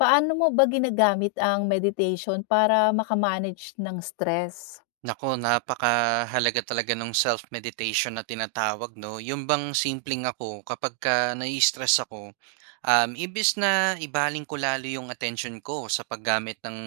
Paano mo ba ginagamit ang meditation para maka-manage ng stress? Naku napakahalaga talaga no'ng self-meditation na tinatawag 'no. 'Yon bang simpleng ako kapag ka nai-stress ako, um, imbis na ibaling ko lalo 'yong atensyon ko sa paggamit ng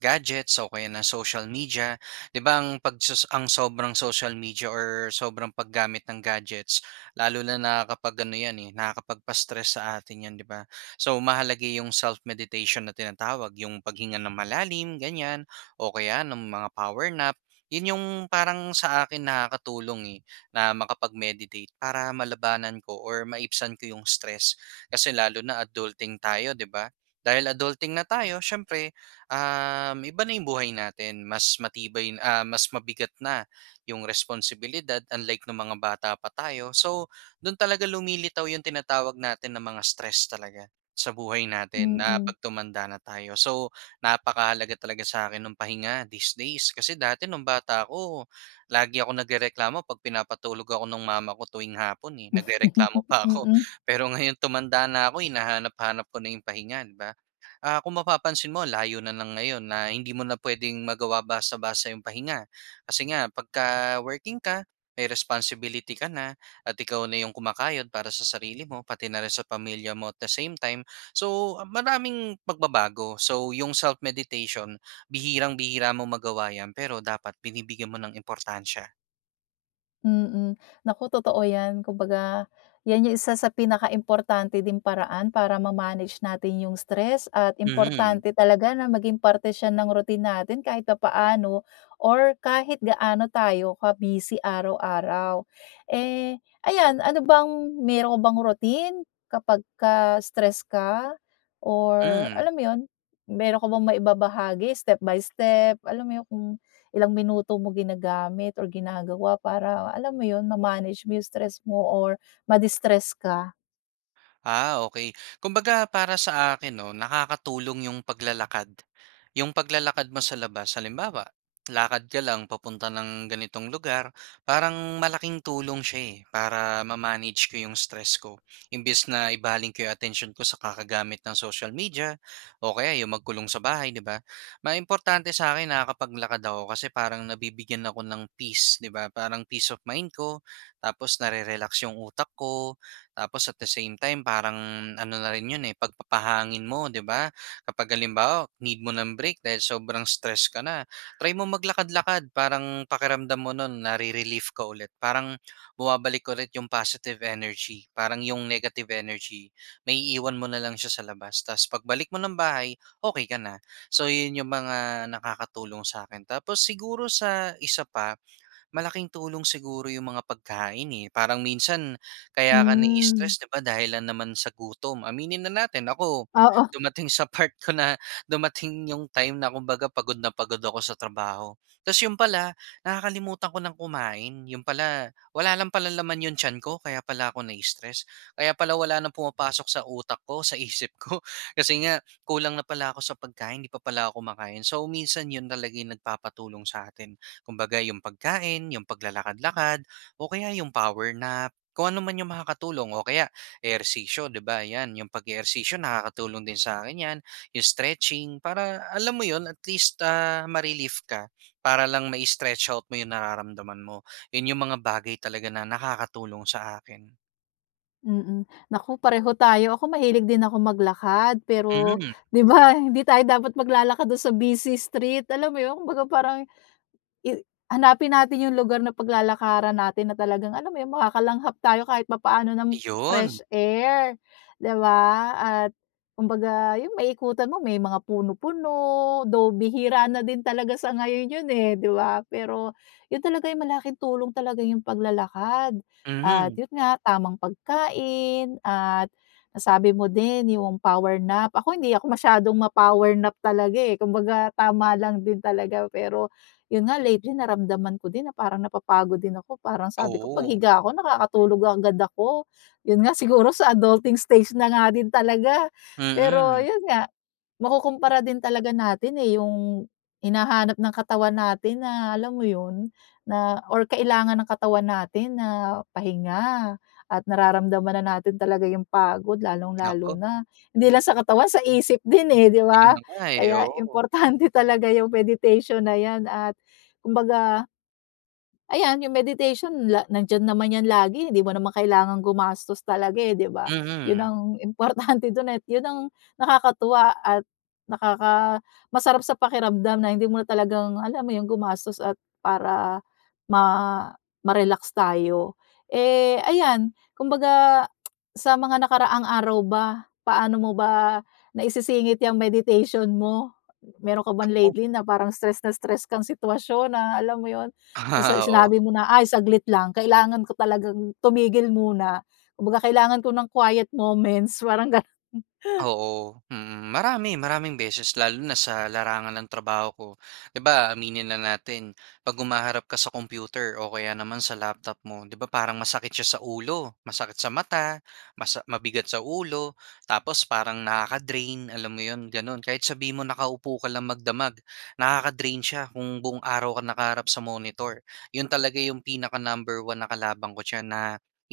gadgets o kaya ng social media. 'Di ba ang pagsus ang sobrang social media or sobrang paggamit ng gadgets lalo na na kapag ano 'yan, eh, nakakapagpa-stress sa atin 'yan 'di ba. So mahalaga 'yong self-meditation na tinatawag 'yong paghinga nang malalim ganyan o kaya ng mga power nap. 'Yon 'yong parang sa akin nakakatulong, eh, na makapag-meditate para malabanan ko or maibsan ko 'yong stress. Kasi lalo na adulting tayo 'di ba? Dahil adulting na tayo siyempre, um, iba na 'yong buhay natin. Mas matibay, ah, mas mabigat na 'yong responsibilidad unlike no'ng mga bata pa tayo. So do'n talaga lumilitaw 'yon tinatawag natin na mga stress talaga sa buhay natin na Mm. 'pag tumanda na tayo. So napakahalaga talaga sa akin no'ng pahinga these days. Kasi dati no'ng bata ako lagi akong nagrereklamo 'pag pinapatulog ako no'ng mama ko tuwing hapon, eh. Nagrereklamo pa ako Mm. pero ngayon tumanda na ako hinahanap-hanap ko na 'yong pahinga 'di ba. Ah, kung mapapansin mo layo na lang ngayon na hindi mo na puwedeng magawa basta-basta 'yong pahinga. Kasi nga pagka-working ka, may responsibility ka na at ikaw na 'yong kumakayod para sa sarili mo pati na rin sa pamilya mo at the same time so, maraming pagbabago. So 'yong self-meditation bihirang-bihira mo magawa 'yan pero dapat binibigyan mo ng importansya. Mm. Naku totoo 'yan. Kumbaga, 'yan 'yong isa sa pinaka importante ding paraan para ma-manage natin 'yung stress, at Mhm. importante talaga na maging parte siya ng routine natin kahit papaano or kahit gaano tayo ka-busy araw-araw. Eh, ayan, ano bang meron ka bang routine kapagka stress ka or Hmm. alam mo 'yon, meron ka bang maibabahagi step by step, alam mo 'yon kung ilang minuto mo ginagamit or ginagawa para alam mo 'yon, ma-manage mo 'yong stress mo or ma-distress ka? Ah, okey. Kumbaga para sa akin 'no, nakakatulong yung paglalakad, 'yong paglalakad mo sa labas. Halimbawa, lakad ka lang papunta ng ganitong lugar parang malaking tulong siya, eh, para ma-manage ko 'yong stress ko. Imbes na ibaling ko 'yong atensyon ko sa kakagamit ng social media o kaya 'yong magkulong sa bahay 'di ba, may importante sa'kin na nakakapaglakad ako. Kasi parang nabibigyan ako ng peace 'di ba, parang peace of mind ko, tapos narerelax 'yong utak ko, tapos at the same time parang ano na rin 'yon, eh, pagpapahangin mo, 'di ba. Kapag halimbawa, need mo ng break dahil sobrang stress ka na, try mo maglakad-lakad. Parang pakiramdam mo no'n nare-relief ka ulit, parang bumabalik ulit 'yong positive energy. Parang 'yong negative energy naiiwan mo na lang siya sa labas, tas pagbalik mo ng bahay okey ka na. So, 'yon 'yong mga nakakatulong sa'kin. Tapos siguro, sa isa pa, malaking tulong siguro 'yong mga pagkain, eh, parang minsan kaya ka Hmm. na-stress di ba, dahil lang naman sa gutom, aminin na natin. Ako, Oo. dumating sa part ko na dumating 'yong time na kumbaga pagod na pagod ako sa trabaho, tas 'yon pala nakakalimutan ko nang kumain, 'yon pala wala lang pala naman 'yong tiyan ko, kaya pala ako na-stress. Kaya pala wala nang pumapasok sa utak ko, sa isip ko kasi nga kulang na pala ako sa pagkain, hindi pa pala ako kumakain. So minsan, 'yon talaga 'yong nagpapatulong sa atin. Kumbaga, 'yong pagkain, 'yong paglalakad-lakad o kaya 'yong power nap, kung ano man 'yong makakatulong o kaya ehersisyo 'di ba. 'Yan 'yong pag-ehersisyo nakakatulong din sa'kin 'yan. 'Yong stretching, para alam mo 'yon, at least, ah, ma-relief ka para lang ma-stretch out mo 'yong nararamdaman mo. 'Yon 'yong mga bagay talaga na nakakatulong sa akin. Mm, naku pareho tayo, ako mahilig din akong maglakad pero, Mhm. 'di ba hindi tayo dapat maglalakad dun sa busy street, alam mo yun kumbaga parang i hanapin natin yung lugar na paglalakaran natin na talagang alam mo 'yon makakalanghap tayo kahit papaano ng Iyon. fresh air, 'di ba? At kumbaga yun maiikutan mo, may mga puno-puno, though bihira na din talaga sa ngayon yun, eh, 'di ba? Pero yun talaga yung malaking tulong talaga yung paglalakad at Mhm. yun nga tamang pagkain at nasabi mo din yung power nap, ako hindi ako masyadong ma-power nap talaga eh, kumbaga tama lang din talaga pero yun nga lately naramdaman ko din na parang napapagod din ako, parang sabi ko Oo. paghiga ko nakakatulog agad ako, yun nga siguro sa adulting stage na nga din talaga. Pero Mm. yun nga makukumpara din talaga natin eh, yung hinahanap ng katawan natin na alam mo yun na or kailangan ng katawan natin na pahinga at nararamdaman na natin talaga yung pagod lalong-lalo Naku. na hindi lang sa katawan sa isip din eh, 'di 'Yon ba? na nga eh, Kaya oo. importante talaga yung meditation na yan at kumbaga ayan yung meditation la nandiyan naman yan lagi hindi mo naman kailangang gumastos talaga eh, 'di ba? Yun Mhm. ang importante dun, eh, yun ang nakakatuwa at nakaka masarap sa pakiramdam na hindi mo na talagang alam mo yun gumastos at para ma ma-relax tayo. Eh, ayan kumbaga sa mga nakaraang araw ba, paano mo ba naisisingit yang meditation mo? Meron ka bang Naku. lately na parang stress na stress kang sitwasyon na alam mo 'yon sa Ah, oo. sinabi mo na ay saglit lang kailangan ko talagang tumigil muna kumbaga kailangan ko ng quiet moments parang ganun. Oo, mhm, marami maraming beses lalo na sa larangan ng trabaho ko. 'Di ba, aminin na natin 'pag humaharap ka sa computer o kaya naman sa laptop mo, 'di ba parang masakit siya sa ulo, masakit sa mata, masa mabigat sa ulo, tapos parang nakaka-drain, alam mo 'yon gano'n, kahit sabihin mo nakaupo ka lang magdamag, nakaka-drain siya kung buong araw ka nakaharap sa monitor. Yun talaga yung pinaka-number one na kalaban ko d'yan na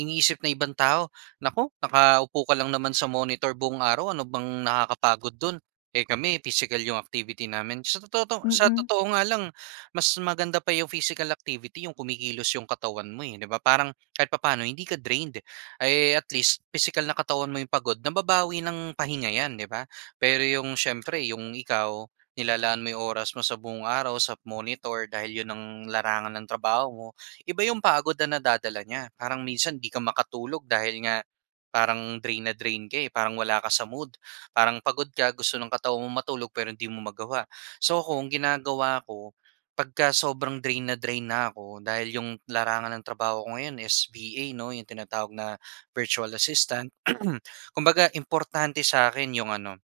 iniisip ng ibang tao naku nakaupo ka lang naman sa monitor buong araw, ano bang nakakapagod do'n, eh, kami pisikal yung activity namin. Sa tototo sa Mm. totoo nga lang mas maganda pa yung physical activity yung kumikilos yung katawan mo, eh, 'di ba parang kahit papaano hindi ka drained eh, at least pisikal na katawan mo 'yong pagod nababawi ng pahinga yan 'di ba? Pero yung siyempre yung ikaw nilalaan mo yung oras mo sa buong araw sa monitor dahil 'yon ang larangan ng trabaho mo, iba yung pagod na nadadala niya, parang minsan 'di ka makatulog dahil nga parang drain na drain ka, eh, parang wala ka sa mood, parang pagod ka gusto ng katawan mong matulog pero hindi mo magawa. So ako ang ginagawa ko pagka sobrang drain na drain na ako, dahil yung larangan ng trabaho ko ngayon is VA 'no, yung tinatawag na virtual assistant kumbaga importante sa akin yung ano,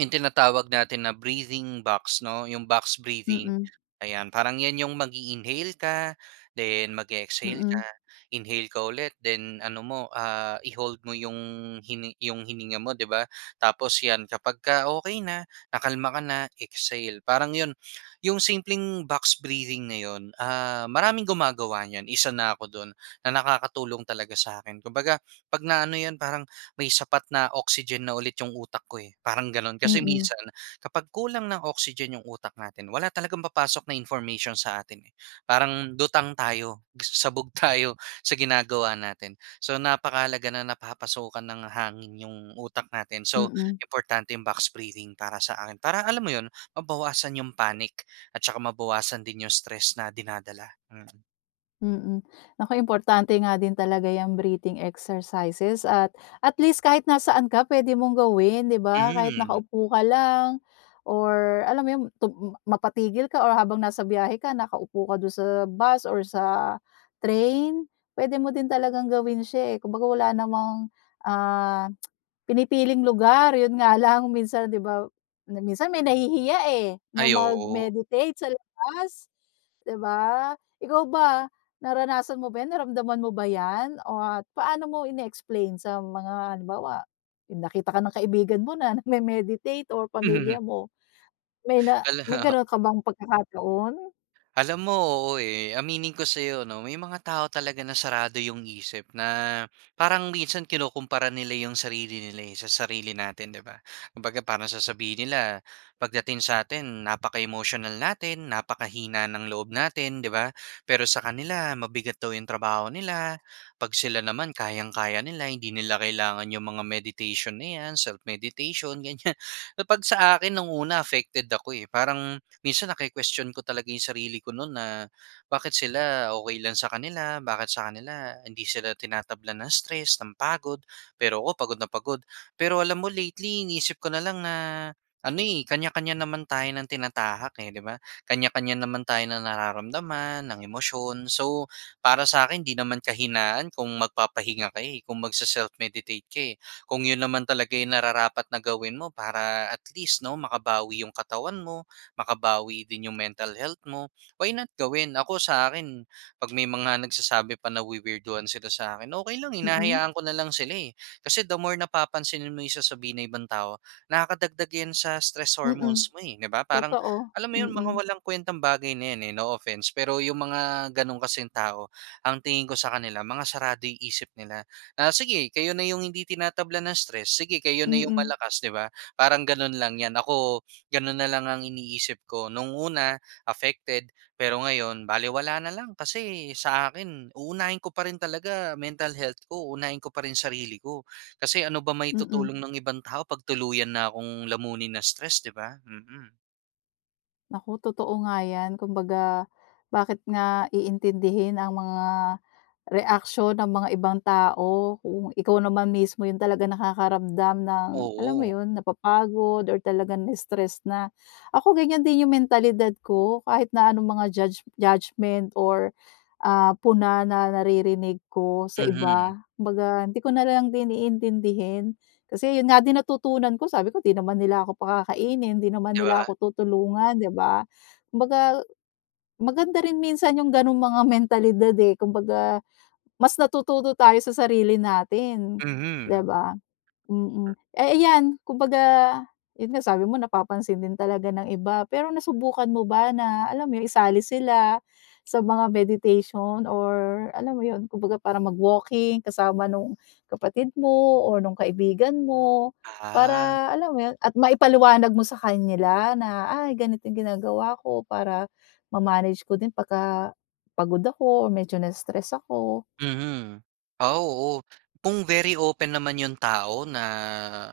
yung tinatawag natin na breathing box 'no, yung box breathing, Mm. ayan parang 'yan yung mag-iinhale ka then mag-e-exhale ka, Mm. inhale ka ulit then ano mo ah, i-hold mo yung hini yung hininga mo 'di ba, tapos 'yan kapag ka okey na, nakalma ka na exhale, parang yun yung simpleng box breathing na 'yon ah, maraming gumagawa niyan, isa na ako do'n na nakakatulong talaga sa akin kumbaga 'pag na ano 'yan parang may sapat na oxygen na ulit yung utak ko, eh, parang gano'n kasi Mm. minsan kapag kulang ng oxygen 'yong utak natin wala talagang papasok na information sa atin, eh, parang lutang tayo, sabog tayo sa ginagawa natin. So napakahalaga na napapasukan ng hangin yung utak natin, so Mm. importante yung box breathing para sa akin, para alam mo 'yon mabawasan yung panic at tsaka mabawasan din yung stress na dinadala, mm. Mm. Naku importante nga din talaga 'yang breathing exercises, at at least kahit nasaan ka puwede mong gawin, 'di ba? Kahit Hmm. nakaupo ka lang or alam mo 'yon, tum mapatigil ka o habang nasa biyahe ka nakaupo ka do'n sa bus or sa train puwede mo din talagang gawin siya, eh. Kumbaga wala namang, ah, pinipiling lugar yun nga lang minsan, 'di ba, minsan may nahihiya, eh, na Ay oo. mag-meditate sa labas, 'di ba? Ikaw ba, naranasan mo ba yan naramdaman mo ba yan o at paano mo ine-explain sa mga halimbawa yung nakita ka ng kaibigan mo na nagme-meditate or Mhm. pamilya mo, may na may ganun ka bang pagkakataon? Alam mo, oo, eh. Aminin ko sa'yo 'no, may mga tao talaga na sarado 'yong isip na parang minsan kinukumpara nila 'yong sarili nila, eh, sa sarili natin, 'di ba? Kung baga parang sasabihin nila pagdating sa atin napaka-emotional natin, napakahina ng loob natin 'di ba, pero sa kanila mabigat daw 'yong trabaho nila 'pag sila naman kayang-kaya nila hindi nila kailangan 'yong mga meditation na 'yan, self-meditation, ganyan. Kapag sa akin nung una affected ako eh, parang minsan naki-question ko talaga 'yong sarili ko no'n na, "Bakit sila okey lang sa kanila? Bakit sa kanila hindi sila tinatablan ng stress, ng pagod? Pero ako pagod na pagod." Pero alam mo lately, iniisip ko na lang na ano, eh, kanya-kanya naman tayo ng tinatahak, eh, 'di ba? Kanya-kanya naman tayo ng nararamdaman, ng emosyon, so, para sa akin 'di naman kahinaan kung magpapahinga ka, eh, kung magse-self-meditate ka, eh, kung 'yon naman talaga 'yong nararapat na gawin mo. Para at least 'no makabawi 'yong katawan mo, makabawi din 'yong mental health mo, why not gawin? Ako sa akin, 'pag may mga nagsasabi pa nawi-weirduhan sila sa akin, okey lang, Mm. hinahayaan ko na lang sila, eh. Kasi the more napapansinin mo 'yong sasabihin ng ibang tao nakakadagdag 'yan sa stress Mm. hormones mo, eh, 'di ba? Parang Totoo. alam mo 'yon mga Mm. walang kuwentang bagay na 'yan, eh, no offense, pero 'yong mga gano'n kasing tao, ang tingin ko sa kanila mga sarado yung isip nila. Na sige kayo na 'yong hindi tinatablan ng stress, sige kayo na 'yong Mm. malakas, 'di ba, parang gano'n lang 'yan. Ako gano'n na lang ang iniisip ko. No'ng una affected, pero ngayon balewala na lang, kasi sa akin uunahin ko pa rin talaga mental health ko. Unahin ko pa rin sarili ko, kasi ano ba Mm. maitutulong ng ibang tao 'pag tuluyan na kong lamunin ng stress, 'di ba? Mm. Naku totoo nga yan, kumbaga, bakit nga iintindihin ang mga reaksyon ng mga ibang tao kung ikaw naman mismo 'yong talaga nakakaramdam ng, alam mo Oo. 'yon, napapagod or talaga na-stress na. Ako, ganyan din 'yung mentalidad ko, kahit na anong mga judge judgement, or ah, puna na naririnig ko sa Mhm. iba, kumbaga hindi ko na lang din iintindihin. Kasi 'yon nga din natutunan ko, sabi ko, "'Di naman nila ako pakakainin, 'di naman 'Di nila ba? ako tutulungan."'Di ba? Kumbaga maganda rin minsan 'yong gano'ng mga mentalidad, eh. Kumbaga mas natututo tayo sa sarili natin, 'di Mhm. ba? Mm. Eh, iyan kumbaga 'yon nga sabi mo, napapansin din talaga ng iba, pero nasubukan mo ba na, alam mo 'yun, isali sila sa mga meditation or alam mo 'yon, kumbaga parang mag-walking kasama nung kapatid mo or nung kaibigan mo, Ah. para alam mo 'yon at maipaliwanag mo sa kanila na, "Ay, ganito 'yong ginagawa ko para ma-manage ko din pagka pagod ako o medyo na-stress ako." Mhm. Ah, oo. Kung very open naman 'yon tao na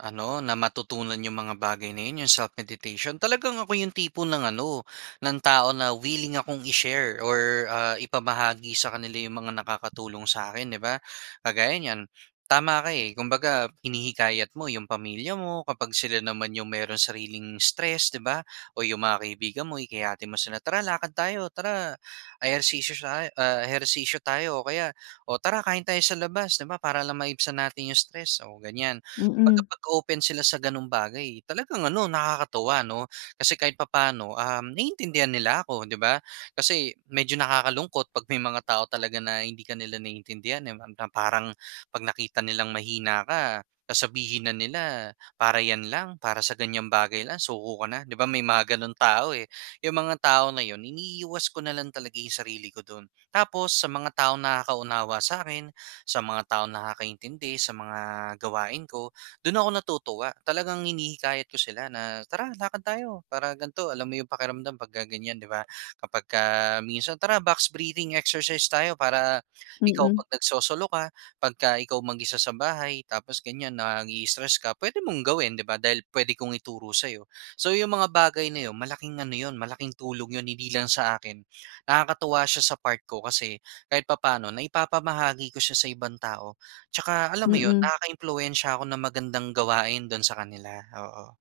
ano, na matutunan 'yong mga bagay na 'yon, 'yong self-meditation. Talagang ako 'yong tipo ng ano, ng tao na willing akong i-share or ah, ipamahagi sa kanila 'yong mga nakakatulong sa'kin, 'di ba. Kagaya niyan tama ka, eh. Kumbaga, hinihikayat mo 'yong pamilya mo kapag sila naman 'yong merong sariling stress, 'di ba o 'yong mga kaibigan mo, hikayatin mo sila, "Tara, lakad tayo. Tara ehersisyo shay ah, ehersisyo tayo." O kaya, "O, tara kain tayo sa labas." 'Di ba, para lang maibsan natin 'yong stress, o ganyan. Kumbaga, Mm. pag-open sila sa gano'ng bagay talagang ano, nakakatuwa 'no? Kasi kahit papaano, um, naiintindihan nila ako, 'di ba? Kasi, medyo nakakalungkot 'pag may mga tao talaga na hindi ka nila naiintindihan, eh, ram na parang 'pag nakita nilang mahina ka, sasabihin na nila "Para 'yan lang, para sa ganyang bagay lang suko ka na?" 'Di ba, may mga gano'ng tao eh. 'Yong mga tao na 'yon iniiwas ko na lang talaga 'yong sarili ko do'n. Tapos, sa mga taong nakaka-unawa sa'kin, sa mga taong nakakaintindi sa mga gawain ko, do'n ako natutuwa. Talagang hinihikayat ko sila na "Tara, lakad tayo para gan'to, alam mo 'yung pakiramdam pagka ganyan." 'Di ba, kapagka minsan "Tara, box breathing exercise tayo. Para ikaw, Mm. 'pag nagsosolo ka, pagka ikaw mag-isa sa bahay, tapos ganyan naii-stress ka, pwede mong gawin." Di ba, dahil pwede kong ituro sa'yo. So, 'yong mga bagay na 'yon, malaking ano 'yon, malaking tulong 'yon, hindi lang sa akin. Nakakatuwa siya sa part ko, kasi kahit papaano naipapamahagi ko siya sa ibang tao. Tsaka alam mo 'yon, Mm. nakaka-impluwensya ako ng magandang gawain do'n sa kanila, oo.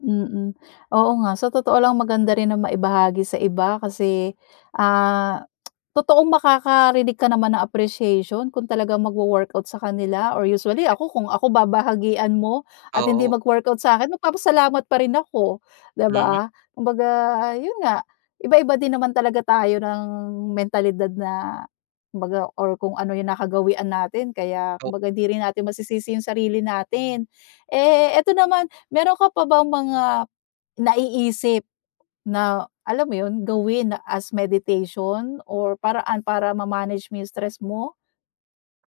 Mhm. Oo nga. Sa totoo lang maganda rin na maibahagi sa iba kasi, ah, totoong makakarinig ka naman ng appreciation kung talagang magwo-workout sa kanila, or usually [unintelligible] ako, kung ako babahagian mo at hindi Oo. mag-workout sa akin, magpapasalamat pa rin ako, 'di Hmm. ba? Kumbaga, 'yon nga, iba-iba din naman talaga tayo ng mentalidad na, kumbaga, or kung ano yung nakagawian natin kaya, Oh. kumbaga, hindi rin natin masisisi yung sarili natin. Eh, ito naman, mayro'n ka pa bang mga naiisip na, alam mo yon, gawin as meditation, or paraan para ma-manage mo stress mo?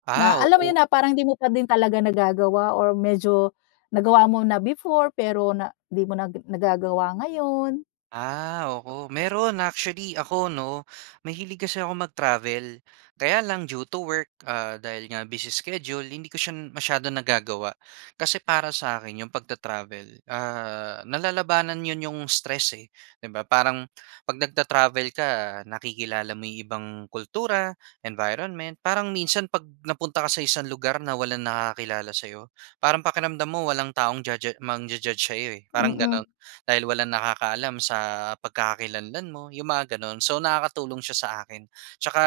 Ah, Na alam mo oo. 'yon, na parang 'di mo pa din talaga nagagawa, or medyo nagawa mo na before pero na di mo na nagagawa ngayon? Ah, oo mayro'n. Actually ako, 'no, mahilig kasi ako mag-travel. Kaya lang due to work, ah, dahil nga busy schedule hindi ko siya masyadong nagagawa. Kasi para sa akin, yung pagta-travel, ah, nalalabanan 'yon yung stress, eh, 'di ba? Parang 'pag nagta-travel ka, nakikilala mo yung ibang kultura, environment, parang minsan 'pag napunta ka sa isang lugar na walang nakakakilala sa'yo, parang pakiramdam mo walang taong ja ja mangja-judge sa'yo, eh, parang gano'n. Mhm. Dahil walang nakakaalam sa pagkakakilanlan mo, yung mga gano'n. So, nakakatulong siya sa akin 'tsaka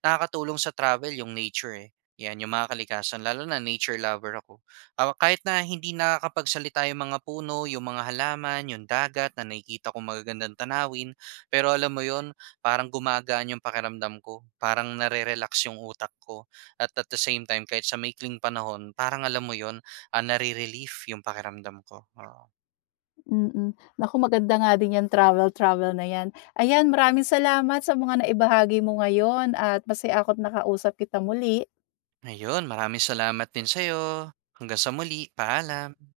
nakakatulong sa travel yung nature, eh, 'yan, yung mga kalikasan, lalo na nature lover ako. Ah, kahit na hindi nakakapagsalita yung mga puno, yung mga halaman, yung dagat, na nakikita kong magagandang tanawin. Pero alam mo 'yon, parang gumagaan yung pakiramdam ko. Parang nare-relax yung utak ko, at at the same time, kahit sa maikling panahon parang, alam mo 'yon, ah, nare-relief yung pakiramdam ko, oo. Mhm. Naku, maganda nga din yan travel-travel na yan. Ayan, maraming salamat sa mga naibahagi mo ngayon, at masaya ako't nakausap kita muli. Ayun. Maraming salamat din sa'yo. Hanggang sa muli. Paalam.